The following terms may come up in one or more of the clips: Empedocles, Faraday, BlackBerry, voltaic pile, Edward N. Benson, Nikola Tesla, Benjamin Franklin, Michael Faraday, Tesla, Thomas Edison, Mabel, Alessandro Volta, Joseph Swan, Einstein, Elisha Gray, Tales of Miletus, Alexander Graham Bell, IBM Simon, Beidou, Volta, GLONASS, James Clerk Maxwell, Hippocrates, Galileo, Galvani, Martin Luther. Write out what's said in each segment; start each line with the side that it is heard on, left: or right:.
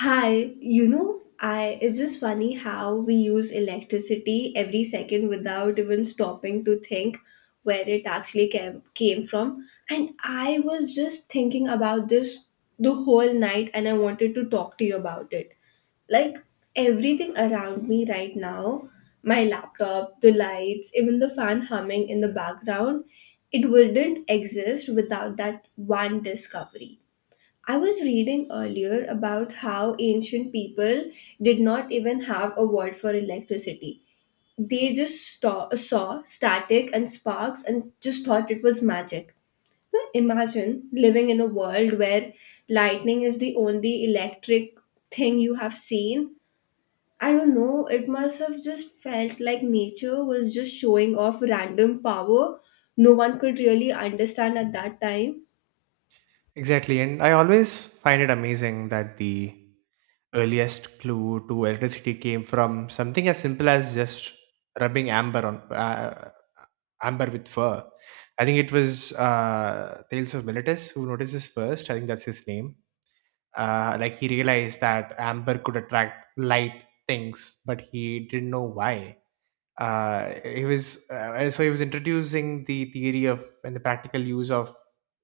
left: Hi, you know, I it's just funny how we use electricity every second without even stopping to think where it actually came from. And I was just thinking about this the whole night and I wanted to talk to you about it. Like everything around me right now, my laptop, the lights, even the fan humming in the background, it wouldn't exist without that one discovery. I was reading earlier about how ancient people did not even have a word for electricity. They just saw static and sparks and just thought it was magic. Now imagine living in a world where lightning is the only electric thing you have seen. I don't know, it must have just felt like nature was just showing off random power no one could really understand at that time.
right: Exactly. And I always find it amazing that the earliest clue to electricity came from something as simple as just rubbing amber on amber with fur. I think it was Tales of Miletus who notices first. I think that's his name. Like he realized that amber could attract light things, but he didn't know why he was so he was introducing the theory of and the practical use of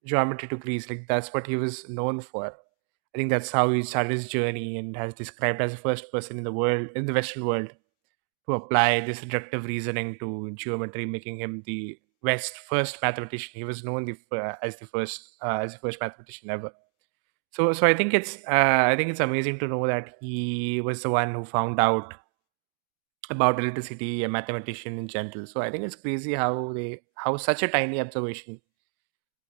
right: geometry to Greece. Like that's what he was known for. I think that's how he started his journey and has described as the first person in the world in the Western world to apply this reductive reasoning to geometry, making him the West first mathematician. He was known the, f- as the first mathematician ever. So I think it's amazing to know that he was the one who found out about electricity, a mathematician in general. So I think it's crazy how they how such a tiny observation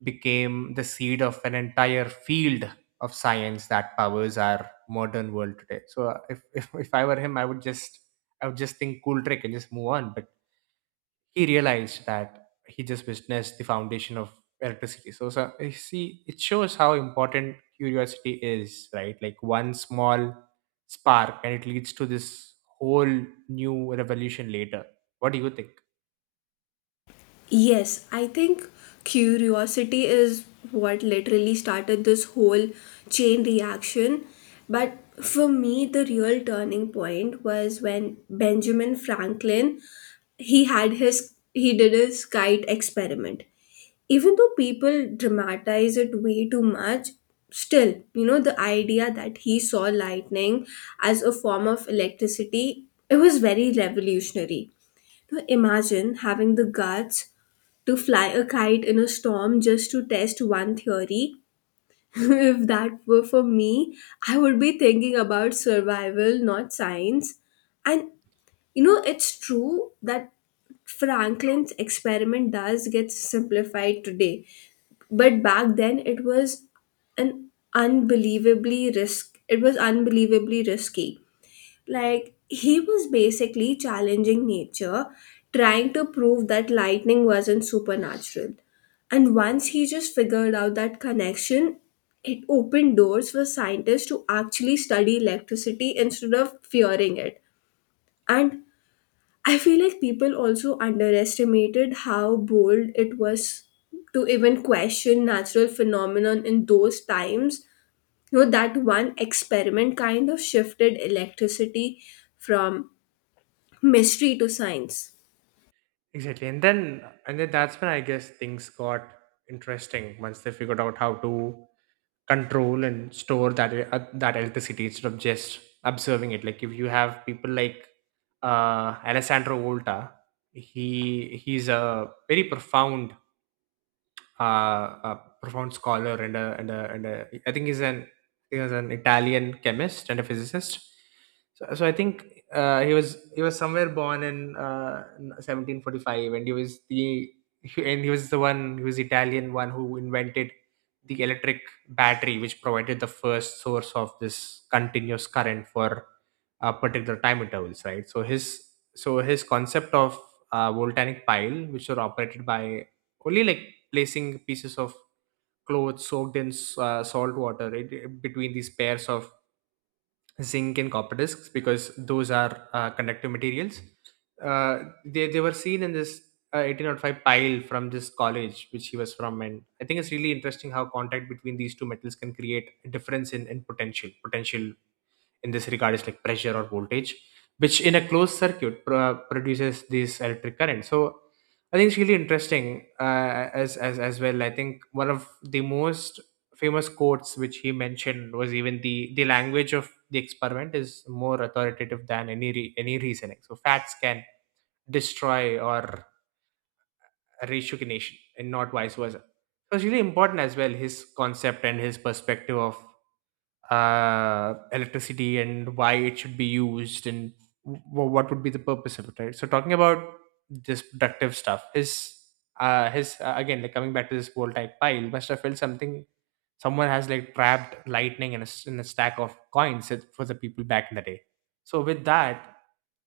right: became the seed of an entire field of science that powers our modern world today. So if if I were him, I would just think cool trick and just move on. He realized that he just witnessed the foundation of electricity. So you see, it shows how important curiosity is, right? Like one small spark, and it leads to this whole new revolution later. What do you think?
left: Yes, I think curiosity is what literally started this whole chain reaction. But for me, the real turning point was when Benjamin Franklin he did his kite experiment. Even though people dramatize it way too much, still, you know, the idea that he saw lightning as a form of electricity, it was very revolutionary. Now imagine having the guts to fly a kite in a storm just to test one theory. If that were for me, I would be thinking about survival, not science. And you know, it's true that Franklin's experiment does get simplified today, but back then it was an unbelievably risk. It was unbelievably risky. Like, he was basically challenging nature, trying to prove that lightning wasn't supernatural. And once he just figured out that connection, it opened doors for scientists to actually study electricity instead of fearing it. And I feel like people also underestimated how bold it was to even question natural phenomenon in those times. You know, that one experiment kind of shifted electricity from mystery to science.
right: Exactly, and then that's when I guess things got interesting once they figured out how to control and store that electricity instead of just observing it, like if you have people like Alessandro Volta. He's a very profound uh, a profound scholar and a, I think he was an Italian chemist and a physicist. So I think he was somewhere born in 1745, and he was the he- and he was the one he was Italian one who invented the electric battery, which provided the first source of this continuous current for particular time intervals, right? So his concept of voltaic pile, which were operated by only like placing pieces of clothes soaked in salt water between these pairs of zinc and copper discs, because those are conductive materials. Uh, they were seen in this 1805 pile from this college which he was from. And I think it's really interesting how contact between these two metals can create a difference in potential. Potential in this regard is like pressure or voltage, which in a closed circuit produces this electric current. So I think it's really interesting as well. I think one of the most famous quotes which he mentioned was, even the language of the experiment is more authoritative than any any reasoning, so facts can destroy or ratio nation and not vice versa. It was really important as well, his concept and his perspective of electricity and why it should be used, and what would be the purpose of it, right? So talking about this productive stuff, his again, like coming back to this voltaic pile, must have felt something someone has like trapped lightning in in a stack of coins for the people back in the day. So with that,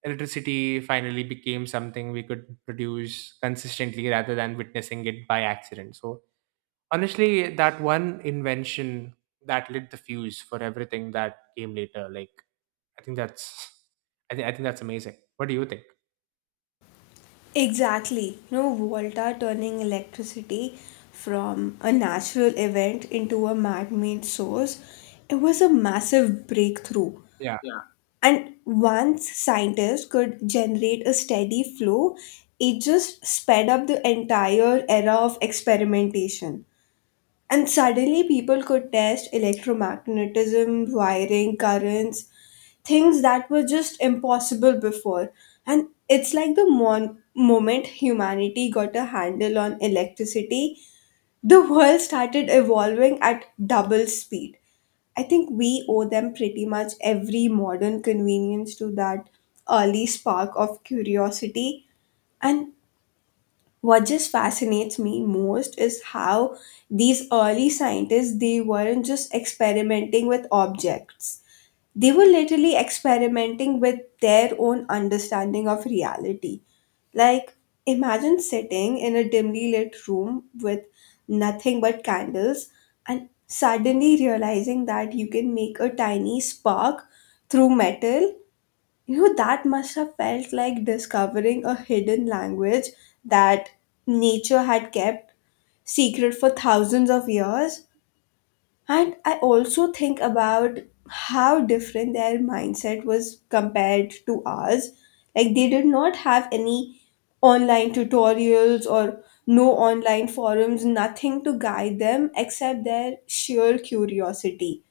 right: electricity finally became something we could produce consistently rather than witnessing it by accident. So honestly, that one invention, that lit the fuse for everything that came later. Like I think that's I think that's amazing. What do you think?
left: Exactly. You know, Volta turning electricity from a natural event into a man-made source. It was a massive breakthrough.
right: Yeah,
left: And once scientists could generate a steady flow, it just sped up the entire era of experimentation. And suddenly people could test electromagnetism, wiring, currents, things that were just impossible before. And it's like the moment humanity got a handle on electricity, the world started evolving at double speed. I think we owe them pretty much every modern convenience to that early spark of curiosity. And what just fascinates me most is how these early scientists, they weren't just experimenting with objects, they were literally experimenting with their own understanding of reality. Like, imagine sitting in a dimly lit room with nothing but candles and suddenly realizing that you can make a tiny spark through metal. You know, that must have felt like discovering a hidden language that nature had kept secret for thousands of years. And I also think about how different their mindset was compared to ours. Like, they did not have any online tutorials or no online forums, nothing to guide them except their sheer curiosity.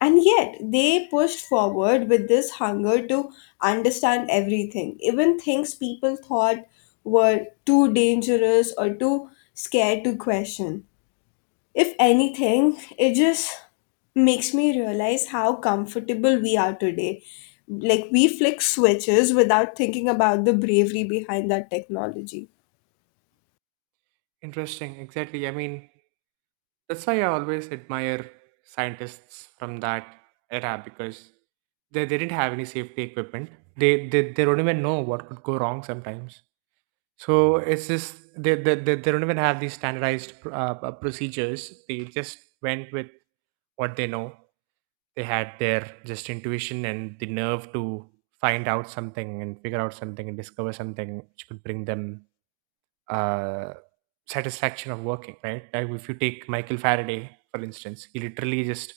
left: And yet, they pushed forward with this hunger to understand everything, even things people thought were too dangerous or too scared to question. If anything, it just makes me realize how comfortable we are today. Like, we flick switches without thinking about the bravery behind that technology.
right: interesting, exactly. I mean, that's why I always admire scientists from that era, because they didn't have any safety equipment. They don't even know what could go wrong sometimes. So it's just they don't even have these standardized procedures. They just went with what they know. They had their just intuition and the nerve to find out something and figure out something and discover something which could bring them uh, satisfaction of working, right? Like if you take Michael Faraday for instance, he literally just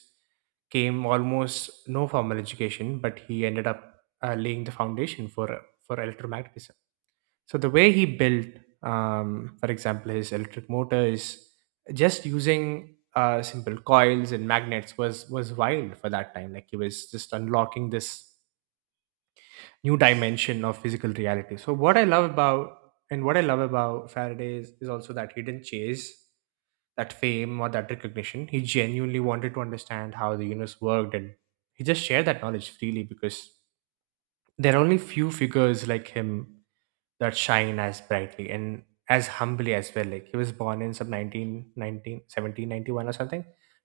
right: came almost no formal education, but he ended up laying the foundation for electromagnetism. So the way he built, for example, his electric motor, is just using simple coils and magnets, was wild for that time. Like he was just unlocking this new dimension of physical reality. So what I love about Faraday is also that he didn't chase that fame or that recognition. He genuinely wanted to understand how the universe worked, and he just shared that knowledge freely, because there are only few figures like him that shine as brightly and as humbly as well. Like he was born in some 1791 or something.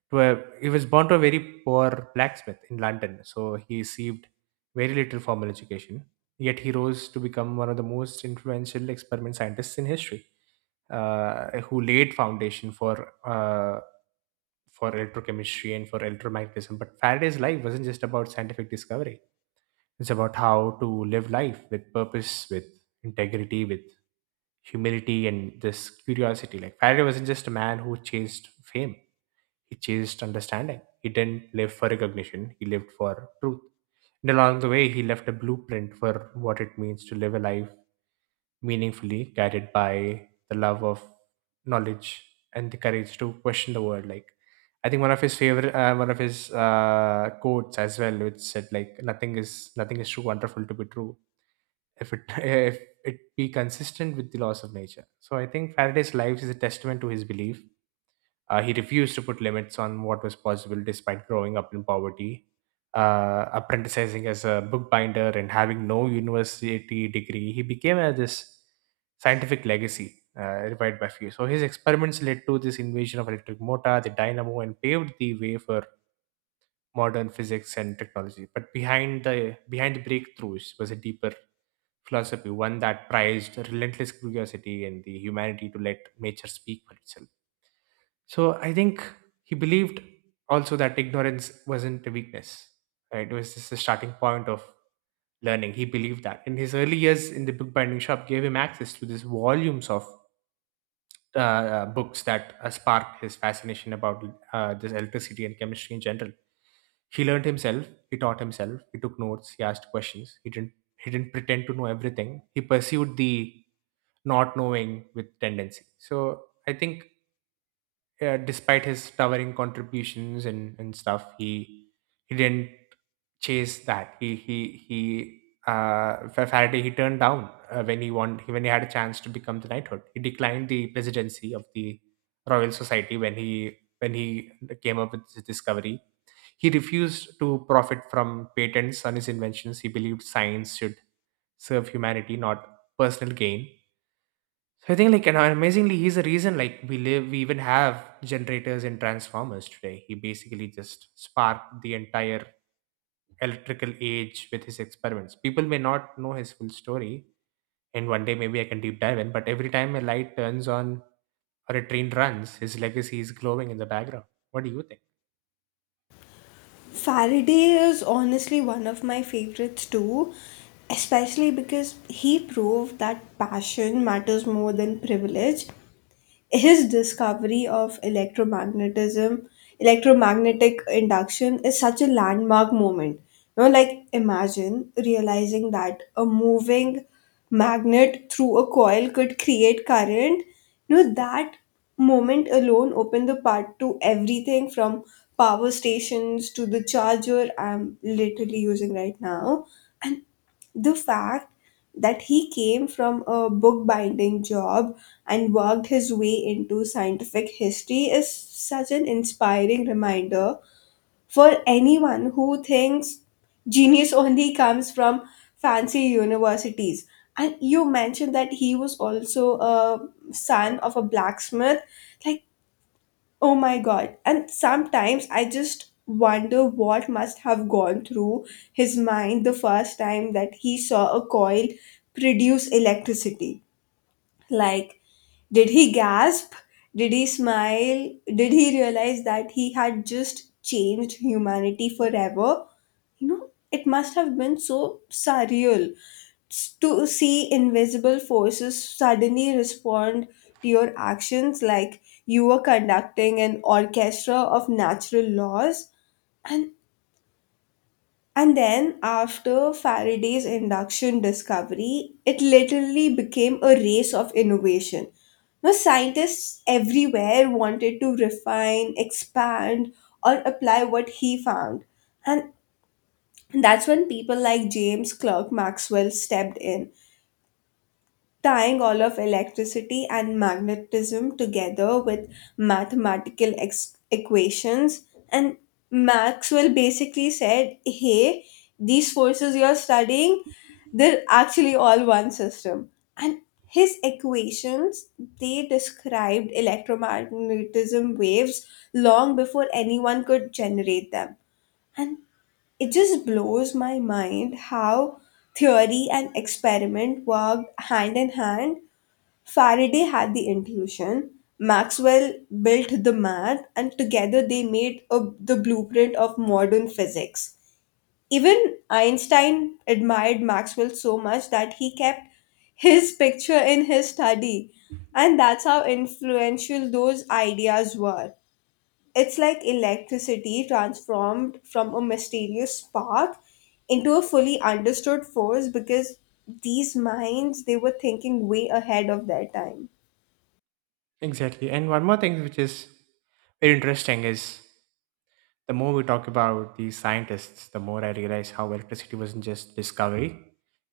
right: He was born to a very poor blacksmith in London, so he received very little formal education. Yet he rose to become one of the most influential experiment scientists in history, who laid foundation for electrochemistry and for electromagnetism. But Faraday's life wasn't just about scientific discovery; it's about how to live life with purpose, with integrity, with humility and this curiosity. Like Faraday wasn't just a man who chased fame; he chased understanding. He didn't live for recognition; he lived for truth. And along the way, he left a blueprint for what it means to live a life meaningfully, guided by the love of knowledge and the courage to question the world. Like I think one of his favorite, one of his quotes as well, which said like, Nothing is too wonderful to be true." If it if it be consistent with the laws of nature. So I think Faraday's life is a testament to his belief. He refused to put limits on what was possible despite growing up in poverty, apprenticing as a bookbinder, and having no university degree. He became this scientific legacy revived by few. So his experiments led to this invention of electric motor, the dynamo, and paved the way for modern physics and technology. But behind the breakthroughs was a deeper philosophy, one that prized relentless curiosity and the humanity to let nature speak for itself. So I think he believed also that ignorance wasn't a weakness, right? It was just the starting point of learning. He believed that. In his early years in the bookbinding shop, gave him access to these volumes of books that sparked his fascination about this electricity and chemistry in general. He learned himself. He taught himself. He took notes. He asked questions. He didn't pretend to know everything. He pursued the not knowing with tendency. So I think despite his towering contributions and stuff, he didn't chase that. Faraday, he turned down when he won when he had a chance to become the knighthood. He declined the presidency of the Royal Society when he came up with his discovery. He refused to profit from patents on his inventions. He believed science should serve humanity, not personal gain. So I think like, and amazingly, he's the reason like we even have generators and transformers today. He basically just sparked the entire electrical age with his experiments. People may not know his full story, and one day maybe I can deep dive in, but every time a light turns on or a train runs, his legacy is glowing in the background. What do you think?
left: Faraday is honestly one of my favorites too, especially because he proved that passion matters more than privilege. His discovery of electromagnetic induction is such a landmark moment. You know, like imagine realizing that a moving magnet through a coil could create current. You know, that moment alone opened the path to everything from power stations to the charger I'm literally using right now. And the fact that he came from a bookbinding job and worked his way into scientific history is such an inspiring reminder for anyone who thinks genius only comes from fancy universities. And you mentioned that he was also a son of a blacksmith. Like, oh my god. And sometimes I just wonder what must have gone through his mind the first time that he saw a coil produce electricity. Like, did he gasp? Did he smile? Did he realize that he had just changed humanity forever? You know, it must have been so surreal to see invisible forces suddenly respond to your actions, like you were conducting an orchestra of natural laws. and and then after Faraday's induction discovery, it literally became a race of innovation. Now scientists everywhere wanted to refine, expand or apply what he found. And that's when people like James Clerk Maxwell stepped in, tying all of electricity and magnetism together with mathematical equations. And Maxwell basically said, hey, these forces you're studying, they're actually all one system. And his equations, they described electromagnetism waves long before anyone could generate them. And it just blows my mind how theory and experiment worked hand in hand. Faraday had the intuition, Maxwell built the math, and together they made the blueprint of modern physics. Even Einstein admired Maxwell so much that he kept his picture in his study, and that's how influential those ideas were. It's like electricity transformed from a mysterious spark into a fully understood force because these minds, they were thinking way ahead of their time.
right: Exactly. And one more thing which is very interesting is the more we talk about these scientists, the more I realize how electricity wasn't just discovery;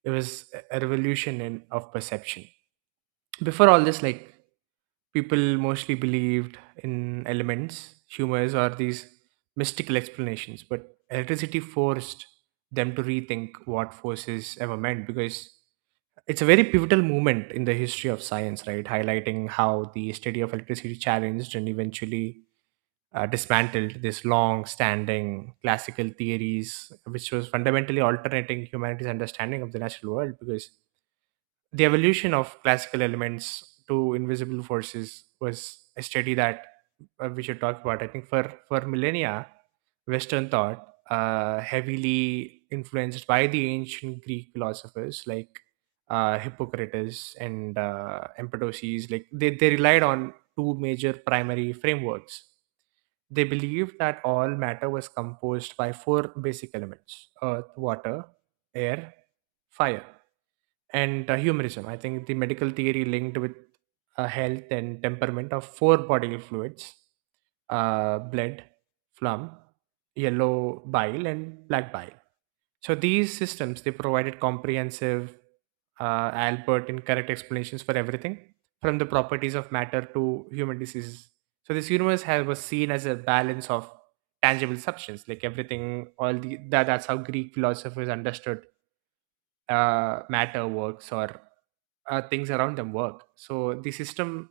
right: it was a revolution in of perception. Before all this, like people mostly believed in elements, humors, or these mystical explanations, but electricity forced them to rethink what forces ever meant, because it's a very pivotal moment in the history of science, right? Highlighting how the study of electricity challenged and eventually dismantled this long-standing classical theories, which was fundamentally alternating humanity's understanding of the natural world. Because the evolution of classical elements to invisible forces was a study that we should talk about. I think for millennia, Western thought, heavily influenced by the ancient Greek philosophers like Hippocrates and Empedocles, like they relied on two major primary frameworks. They believed that all matter was composed by four basic elements: earth, water, air, fire. And humorism. I think the medical theory linked with health and temperament of four bodily fluids: blood, phlegm, yellow bile, and black bile. So these systems they provided comprehensive Albert and correct explanations for everything from the properties of matter to human diseases. So this universe has, was seen as a balance of tangible substance, like everything. All the that, that's how Greek philosophers understood matter works or things around them work. So the system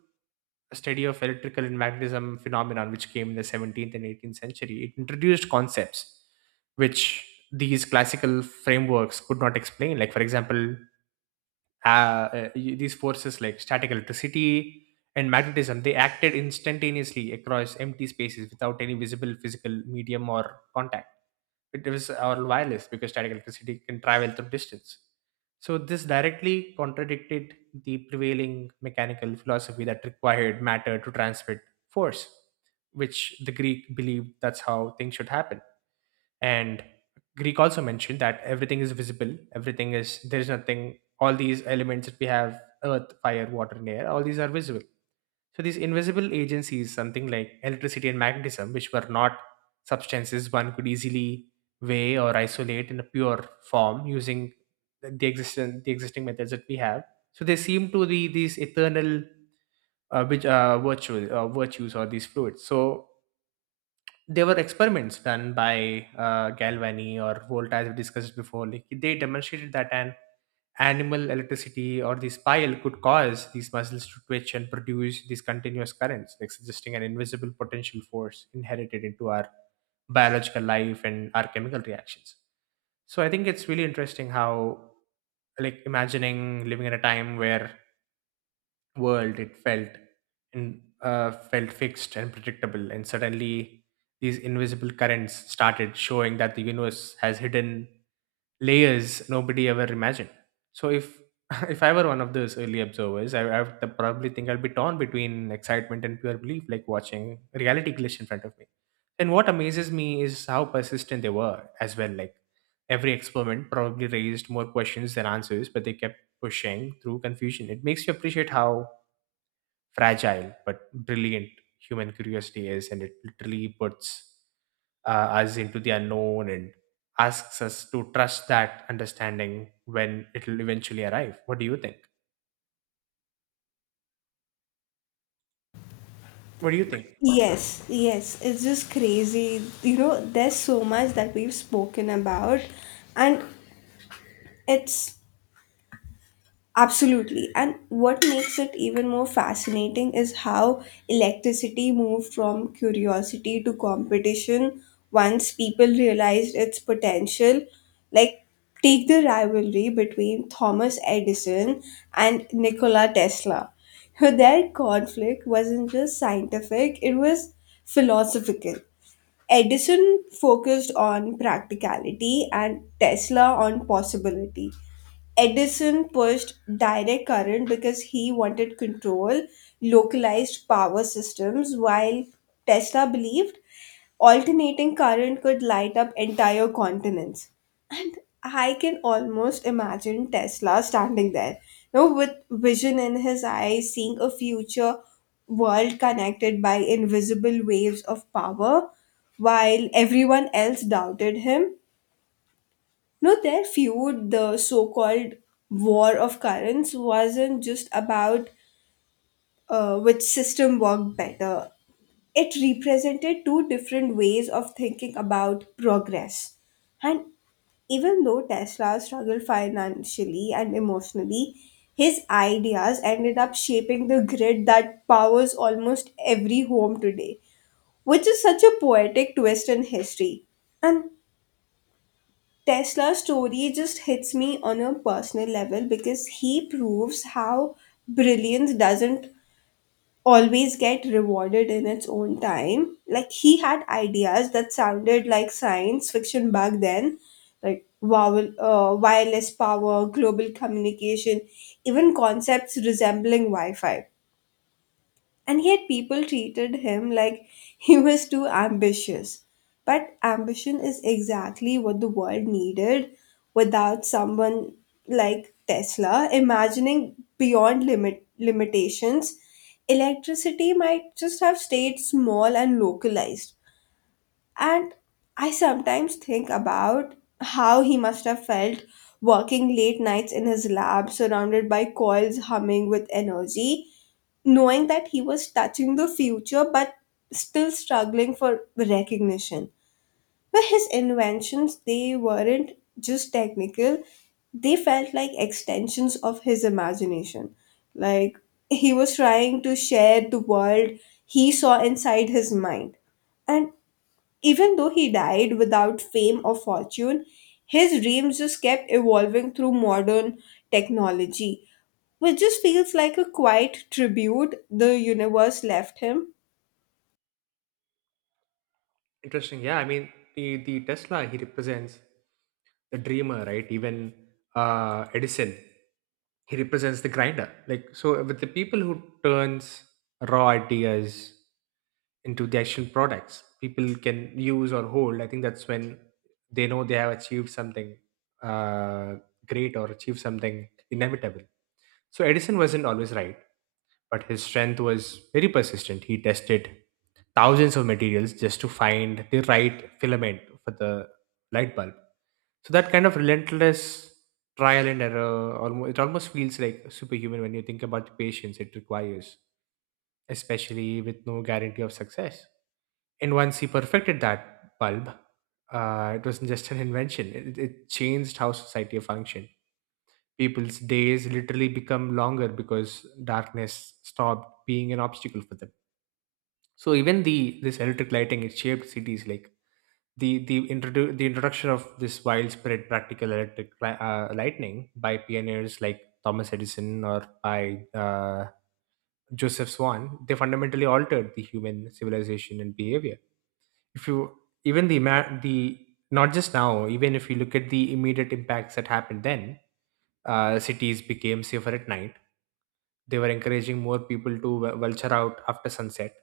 right: a study of electrical and magnetism phenomenon which came in the 17th and 18th century it introduced concepts which these classical frameworks could not explain, like for example these forces like static electricity and magnetism they acted instantaneously across empty spaces without any visible physical medium or contact. It is all wireless because static electricity can travel through distance. So this directly contradicted the prevailing mechanical philosophy that required matter to transmit force, which the Greek believed that's how things should happen. And Greek also mentioned that everything is visible, everything is there is nothing. All these elements that we have earth, fire, water, and air, all these are visible. So these invisible agencies, something like electricity and magnetism, which were not substances one could easily weigh or isolate in a pure form using the existing methods that we have. So they seem to be these eternal which virtual virtues or these fluids. So there were experiments done by Galvani or Volta, as we discussed before. Like they demonstrated that an animal electricity or the spile could cause these muscles to twitch and produce these continuous currents, like suggesting an invisible potential force inherited into our biological life and our chemical reactions. So I think it's really interesting how, like, imagining living in a time where world it felt and felt fixed and predictable, and suddenly these invisible currents started showing that the universe has hidden layers nobody ever imagined. So if if I were one of those early observers, I would probably think I will be torn between excitement and pure belief, like watching reality glitch in front of me. And what amazes me is how persistent they were as well. Like every experiment probably raised more questions than answers, but they kept pushing through confusion. It makes you appreciate how fragile but brilliant human curiosity is, and it literally puts us into the unknown and asks us to trust that understanding when it'll eventually arrive. What do you think? What do you think?
left: Yes, yes, it's just crazy. You know, there's so much that we've spoken about, and it's absolutely. And what makes it even more fascinating is how electricity moved from curiosity to competition once people realized its potential. Like, take the rivalry between Thomas Edison and Nikola Tesla. Their conflict wasn't just scientific, it was philosophical. Edison focused on practicality and Tesla on possibility. Edison pushed direct current because he wanted control, localized power systems, while Tesla believed alternating current could light up entire continents. And I can almost imagine Tesla standing there, you know, with vision in his eyes, seeing a future world connected by invisible waves of power, while everyone else doubted him. No, their feud, the so called War of Currents, wasn't just about which system worked better. It represented two different ways of thinking about progress. And even though Tesla struggled financially and emotionally, his ideas ended up shaping the grid that powers almost every home today, which is such a poetic twist in history. And Tesla's story just hits me on a personal level because he proves how brilliance doesn't always get rewarded in its own time. Like, he had ideas that sounded like science fiction back then, like wow, wireless power, global communication, even concepts resembling Wi Fi. And yet people treated him like he was too ambitious. But ambition is exactly what the world needed. Without someone like Tesla imagining beyond limitations, electricity might just have stayed small and localized. And I sometimes think about how he must have felt working late nights in his lab, surrounded by coils humming with energy, knowing that he was touching the future but still struggling for recognition. But his inventions, they weren't just technical, they felt like extensions of his imagination. Like, he was trying to share the world he saw inside his mind. And even though he died without fame or fortune, his dreams just kept evolving through modern technology, which just feels like a quiet tribute the universe left him.
right: Interesting. Yeah, I mean, the Tesla, he represents the dreamer, right? Even Edison, he represents the grinder. Like, so with the people who turns raw ideas into the actual products people can use or hold, I think that's when they know they have achieved something uh, great or achieved something inevitable. So Edison wasn't always right, but his strength was very persistent. He tested thousands of materials just to find the right filament for the light bulb. So that kind of relentless trial and error, almost, it almost feels like superhuman when you think about the patience it requires, especially with no guarantee of success. And once he perfected that bulb, it wasn't just an invention. It changed how society functioned. People's days literally become longer because darkness stopped being an obstacle for them. So even the this electric lighting it shaped cities like the introduction of this widespread practical lightning by pioneers like Thomas Edison or by Joseph Swan, they fundamentally altered the human civilization and behavior. If you even the not just now, even if you look at the immediate impacts that happened then, cities became safer at night. They were encouraging more people to vulture out after sunset.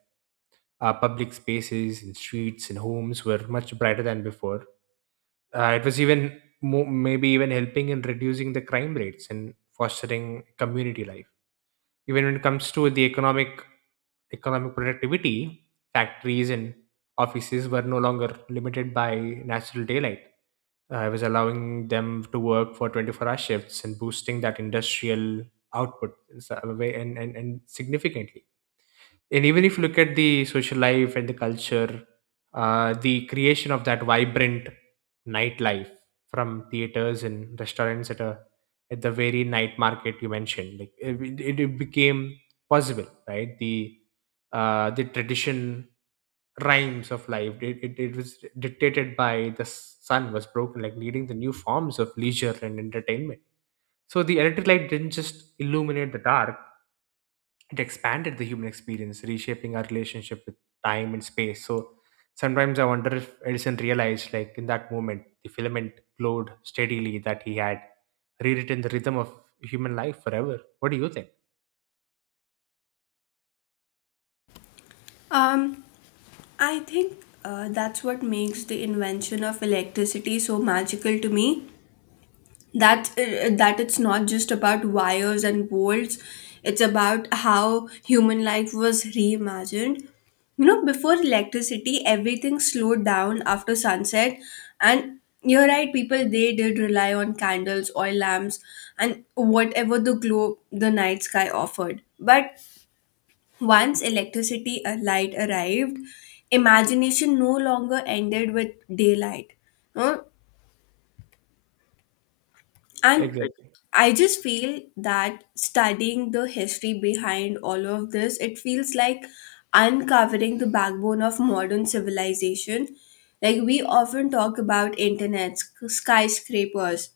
right: Public spaces and streets and homes were much brighter than before. It was even maybe even helping in reducing the crime rates and fostering community life. Even when it comes to the economic productivity, factories and offices were no longer limited by natural daylight. It was allowing them to work for 24-hour hour shifts and boosting that industrial output in s- a way- and significantly. And even if you look at the social life and the culture, the creation of that vibrant nightlife from theaters and restaurants at the very night market you mentioned, like it became possible, right? The tradition rhymes of life it was dictated by the sun was broken like needing the new forms of leisure and entertainment. So the electric light didn't just illuminate the dark, it expanded the human experience, reshaping our relationship with time and space. So sometimes I wonder if Edison realized, like in that moment, the filament glowed steadily that he had rewritten the rhythm of human life forever. What do you think?
left: Um, I think that's what makes the invention of electricity so magical to me. That that it's not just about wires and bolts, it's about how human life was reimagined. You know, before electricity everything slowed down after sunset. And you're right, people they did rely on candles, oil lamps and whatever the glow the night sky offered. But once electricity light arrived, imagination no longer ended with daylight. Huh? And like,
right: Exactly,
left: I just feel that studying the history behind all of this, it feels like uncovering the backbone of modern civilization. Like we often talk about internet, skyscrapers,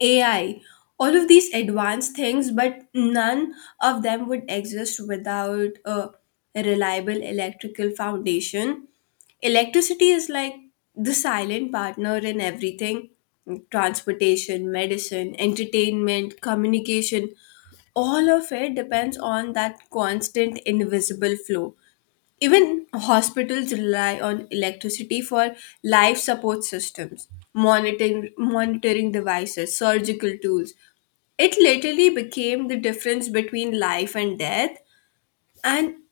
left: AI, all of these advanced things, but none of them would exist without a reliable electrical foundation. Electricity is like the silent partner in everything: transportation, medicine, entertainment, communication. All of it depends on that constant invisible flow. Even hospitals rely on electricity for life support systems, monitoring devices, surgical tools. It literally became the difference between life and death. And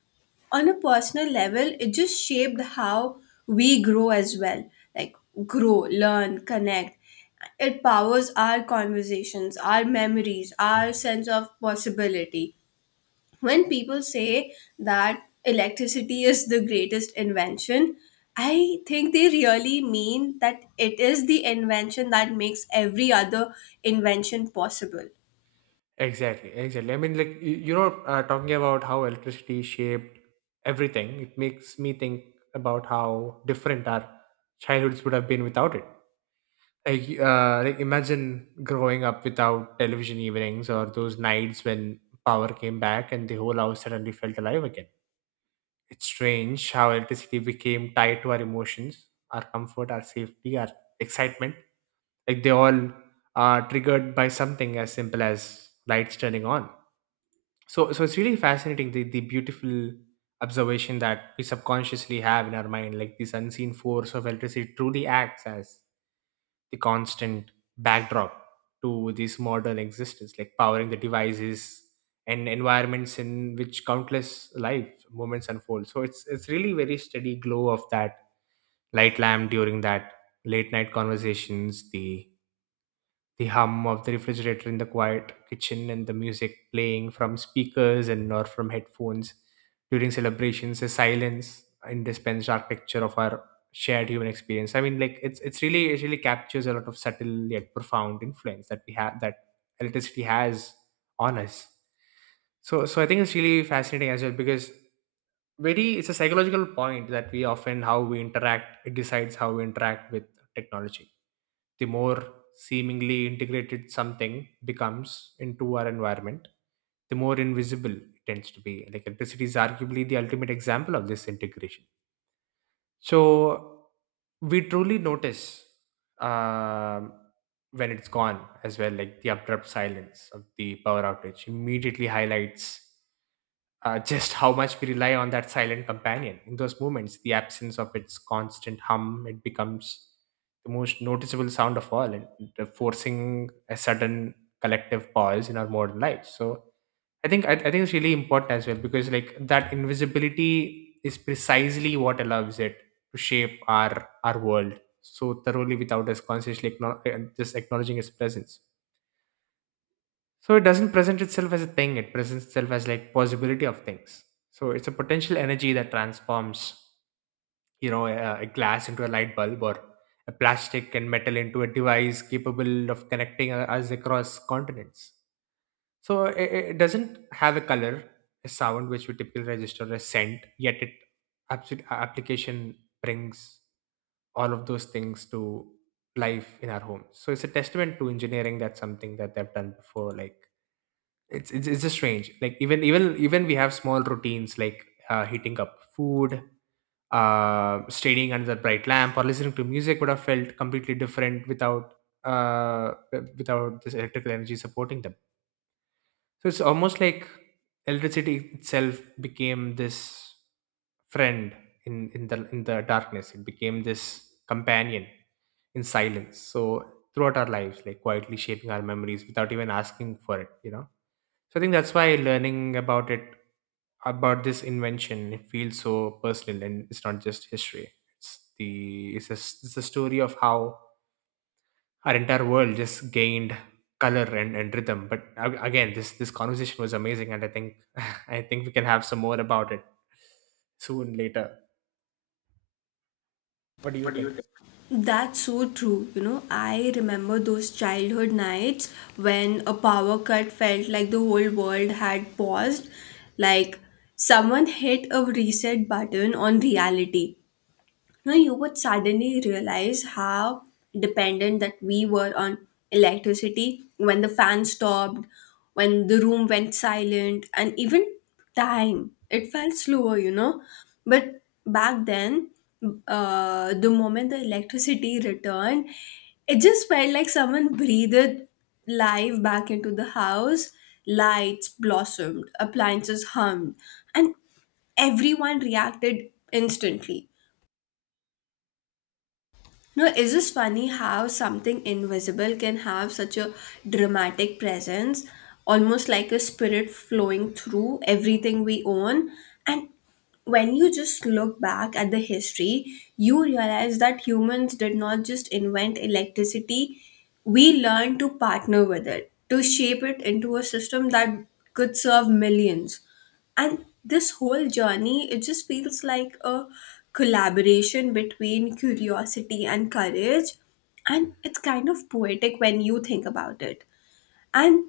left: on a personal level, it just shaped how we grow as well. Like, grow, learn, connect. It powers our conversations, our memories, our sense of possibility. When people say that electricity is the greatest invention, I think they really mean that it is the invention that makes every other invention possible.
right: exactly, exactly. I mean, like you know, talking about how electricity shaped everything, it makes me think about how different our childhoods would have been without it. Like like imagine growing up without television evenings or those nights when power came back and the whole house suddenly felt alive again. It's strange how electricity became tied to our emotions, our comfort, our safety, our excitement, like they all are triggered by something as simple as lights turning on. So it's really fascinating, the beautiful observation that we subconsciously have in our mind, like this unseen force of electricity truly acts as the constant backdrop to this modern existence, like powering the devices and environments in which countless life moments unfold. So it's really very steady glow of that light lamp during that late night conversations, the hum of the refrigerator in the quiet kitchen and the music playing from speakers and or from headphones during celebrations, the silence in this pens picture of our shared human experience. I mean, like it's really it really captures a lot of subtle yet profound influence that we have, that electricity has on us. So I think it's really fascinating as well because very it's a psychological point that we often how we interact it decides how we interact with technology. The more seemingly integrated something becomes into our environment, the more invisible it tends to be. Like electricity is arguably the ultimate example of this integration. So we truly notice um, when it's gone as well, like the abrupt silence of the power outage immediately highlights just how much we rely on that silent companion. In those moments, the absence of its constant hum, it becomes the most noticeable sound of all, and forcing a sudden collective pause in our modern lives. So I think it's really important as well because like that invisibility is precisely what allows it to shape our world so thoroughly without us consciously acknow- just acknowledging its presence. So it doesn't present itself as a thing, it presents itself as like possibility of things. So it's a potential energy that transforms, you know, a glass into a light bulb or a plastic and metal into a device capable of connecting us across continents. So it doesn't have a color, a sound which we typically register, a scent, yet it absolute application brings all of those things to life in our homes. So it's a testament to engineering that something that they've done before. Like it's just strange, like even we have small routines like heating up food, staying under the bright lamp or listening to music would have felt completely different without uh without this electrical energy supporting them. So it's almost like electricity itself became this friend in the darkness, it became this companion in silence. So throughout our lives, like quietly shaping our memories without even asking for it, you know. So I think that's why learning about it, about this invention, it feels so personal, and it's not just history. It's the it's a story of how our entire world just gained color and rhythm. But a- again, this conversation was amazing, and I think I think we can have some more about it soon later. What do you
left: What do you
right: think?
left: think? That's so true. You know, I remember those childhood nights when a power cut felt like the whole world had paused, like someone hit a reset button on reality. You know, you would suddenly realize how dependent that we were on electricity when the fan stopped, when the room went silent, and even time. It felt slower, you know. But back then, the moment the electricity returned, it just felt like someone breathed life back into the house. Lights blossomed, appliances hummed, and everyone reacted instantly. No, is this funny how something invisible can have such a dramatic presence, almost like a spirit flowing through everything we own? And when you just look back at the history, you realize that humans did not just invent electricity, we learned to partner with it, to shape it into a system that could serve millions. And this whole journey, it just feels like a collaboration between curiosity and courage, and it's kind of poetic when you think about it. And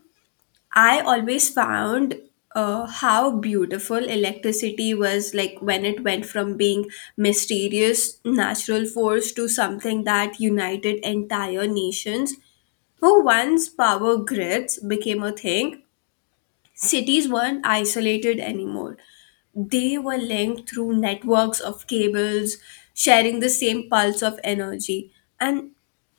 left: I always found how beautiful electricity was, like when it went from being mysterious natural force to something that united entire nations. Who once power grids became a thing, cities weren't isolated anymore. They were linked through networks of cables, sharing the same pulse of energy. And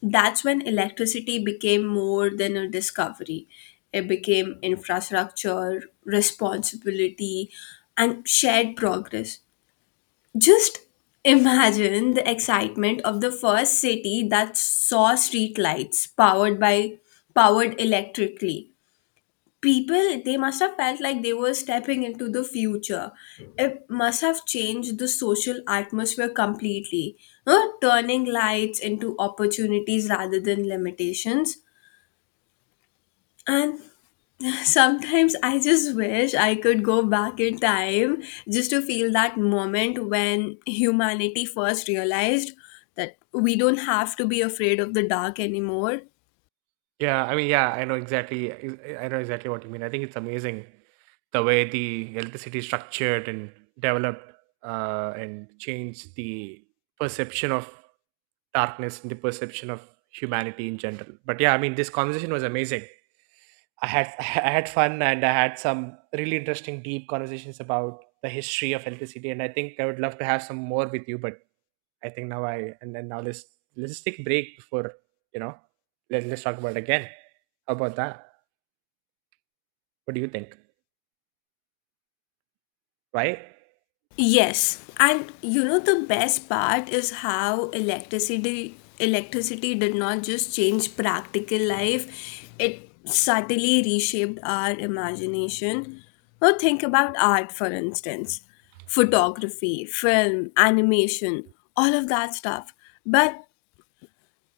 left: that's when electricity became more than a discovery. It became infrastructure, responsibility, and shared progress. Just imagine the excitement of the first city that saw streetlights powered electrically. People, they must have felt like they were stepping into the future. It must have changed the social atmosphere completely, no? Turning lights into opportunities rather than limitations. And sometimes I just wish I could go back in time just to feel that moment when humanity first realized that we don't have to be afraid of the dark anymore.
right: Yeah, I mean, yeah, I know exactly. I know exactly what you mean. I think it's amazing the way the electricity is structured and developed and changed the perception of darkness and the perception of humanity in general. But yeah, I mean, this conversation was amazing. I had I had fun and I had some really interesting deep conversations about the history of electricity. And I think I would love to have some more with you, but I think now I and then now let's just take a break before, you know, let's talk about it again. How about that? What do you think? Right?
left: Yes, and you know the best part is how electricity did not just change practical life, it subtly reshaped our imagination. Now think about art, for instance, photography, film, animation, all of that stuff. But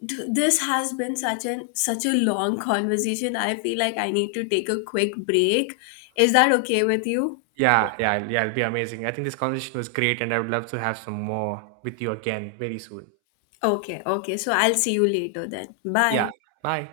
left: this has been such an such a long conversation. I feel like I need to take a quick break. Is that okay with you?
right: Yeah, yeah, yeah. It'll be amazing. I think this conversation was great, and I would love to have some more with you again very soon.
left: Okay, okay. So I'll see you later then. Bye.
right: Yeah. Bye.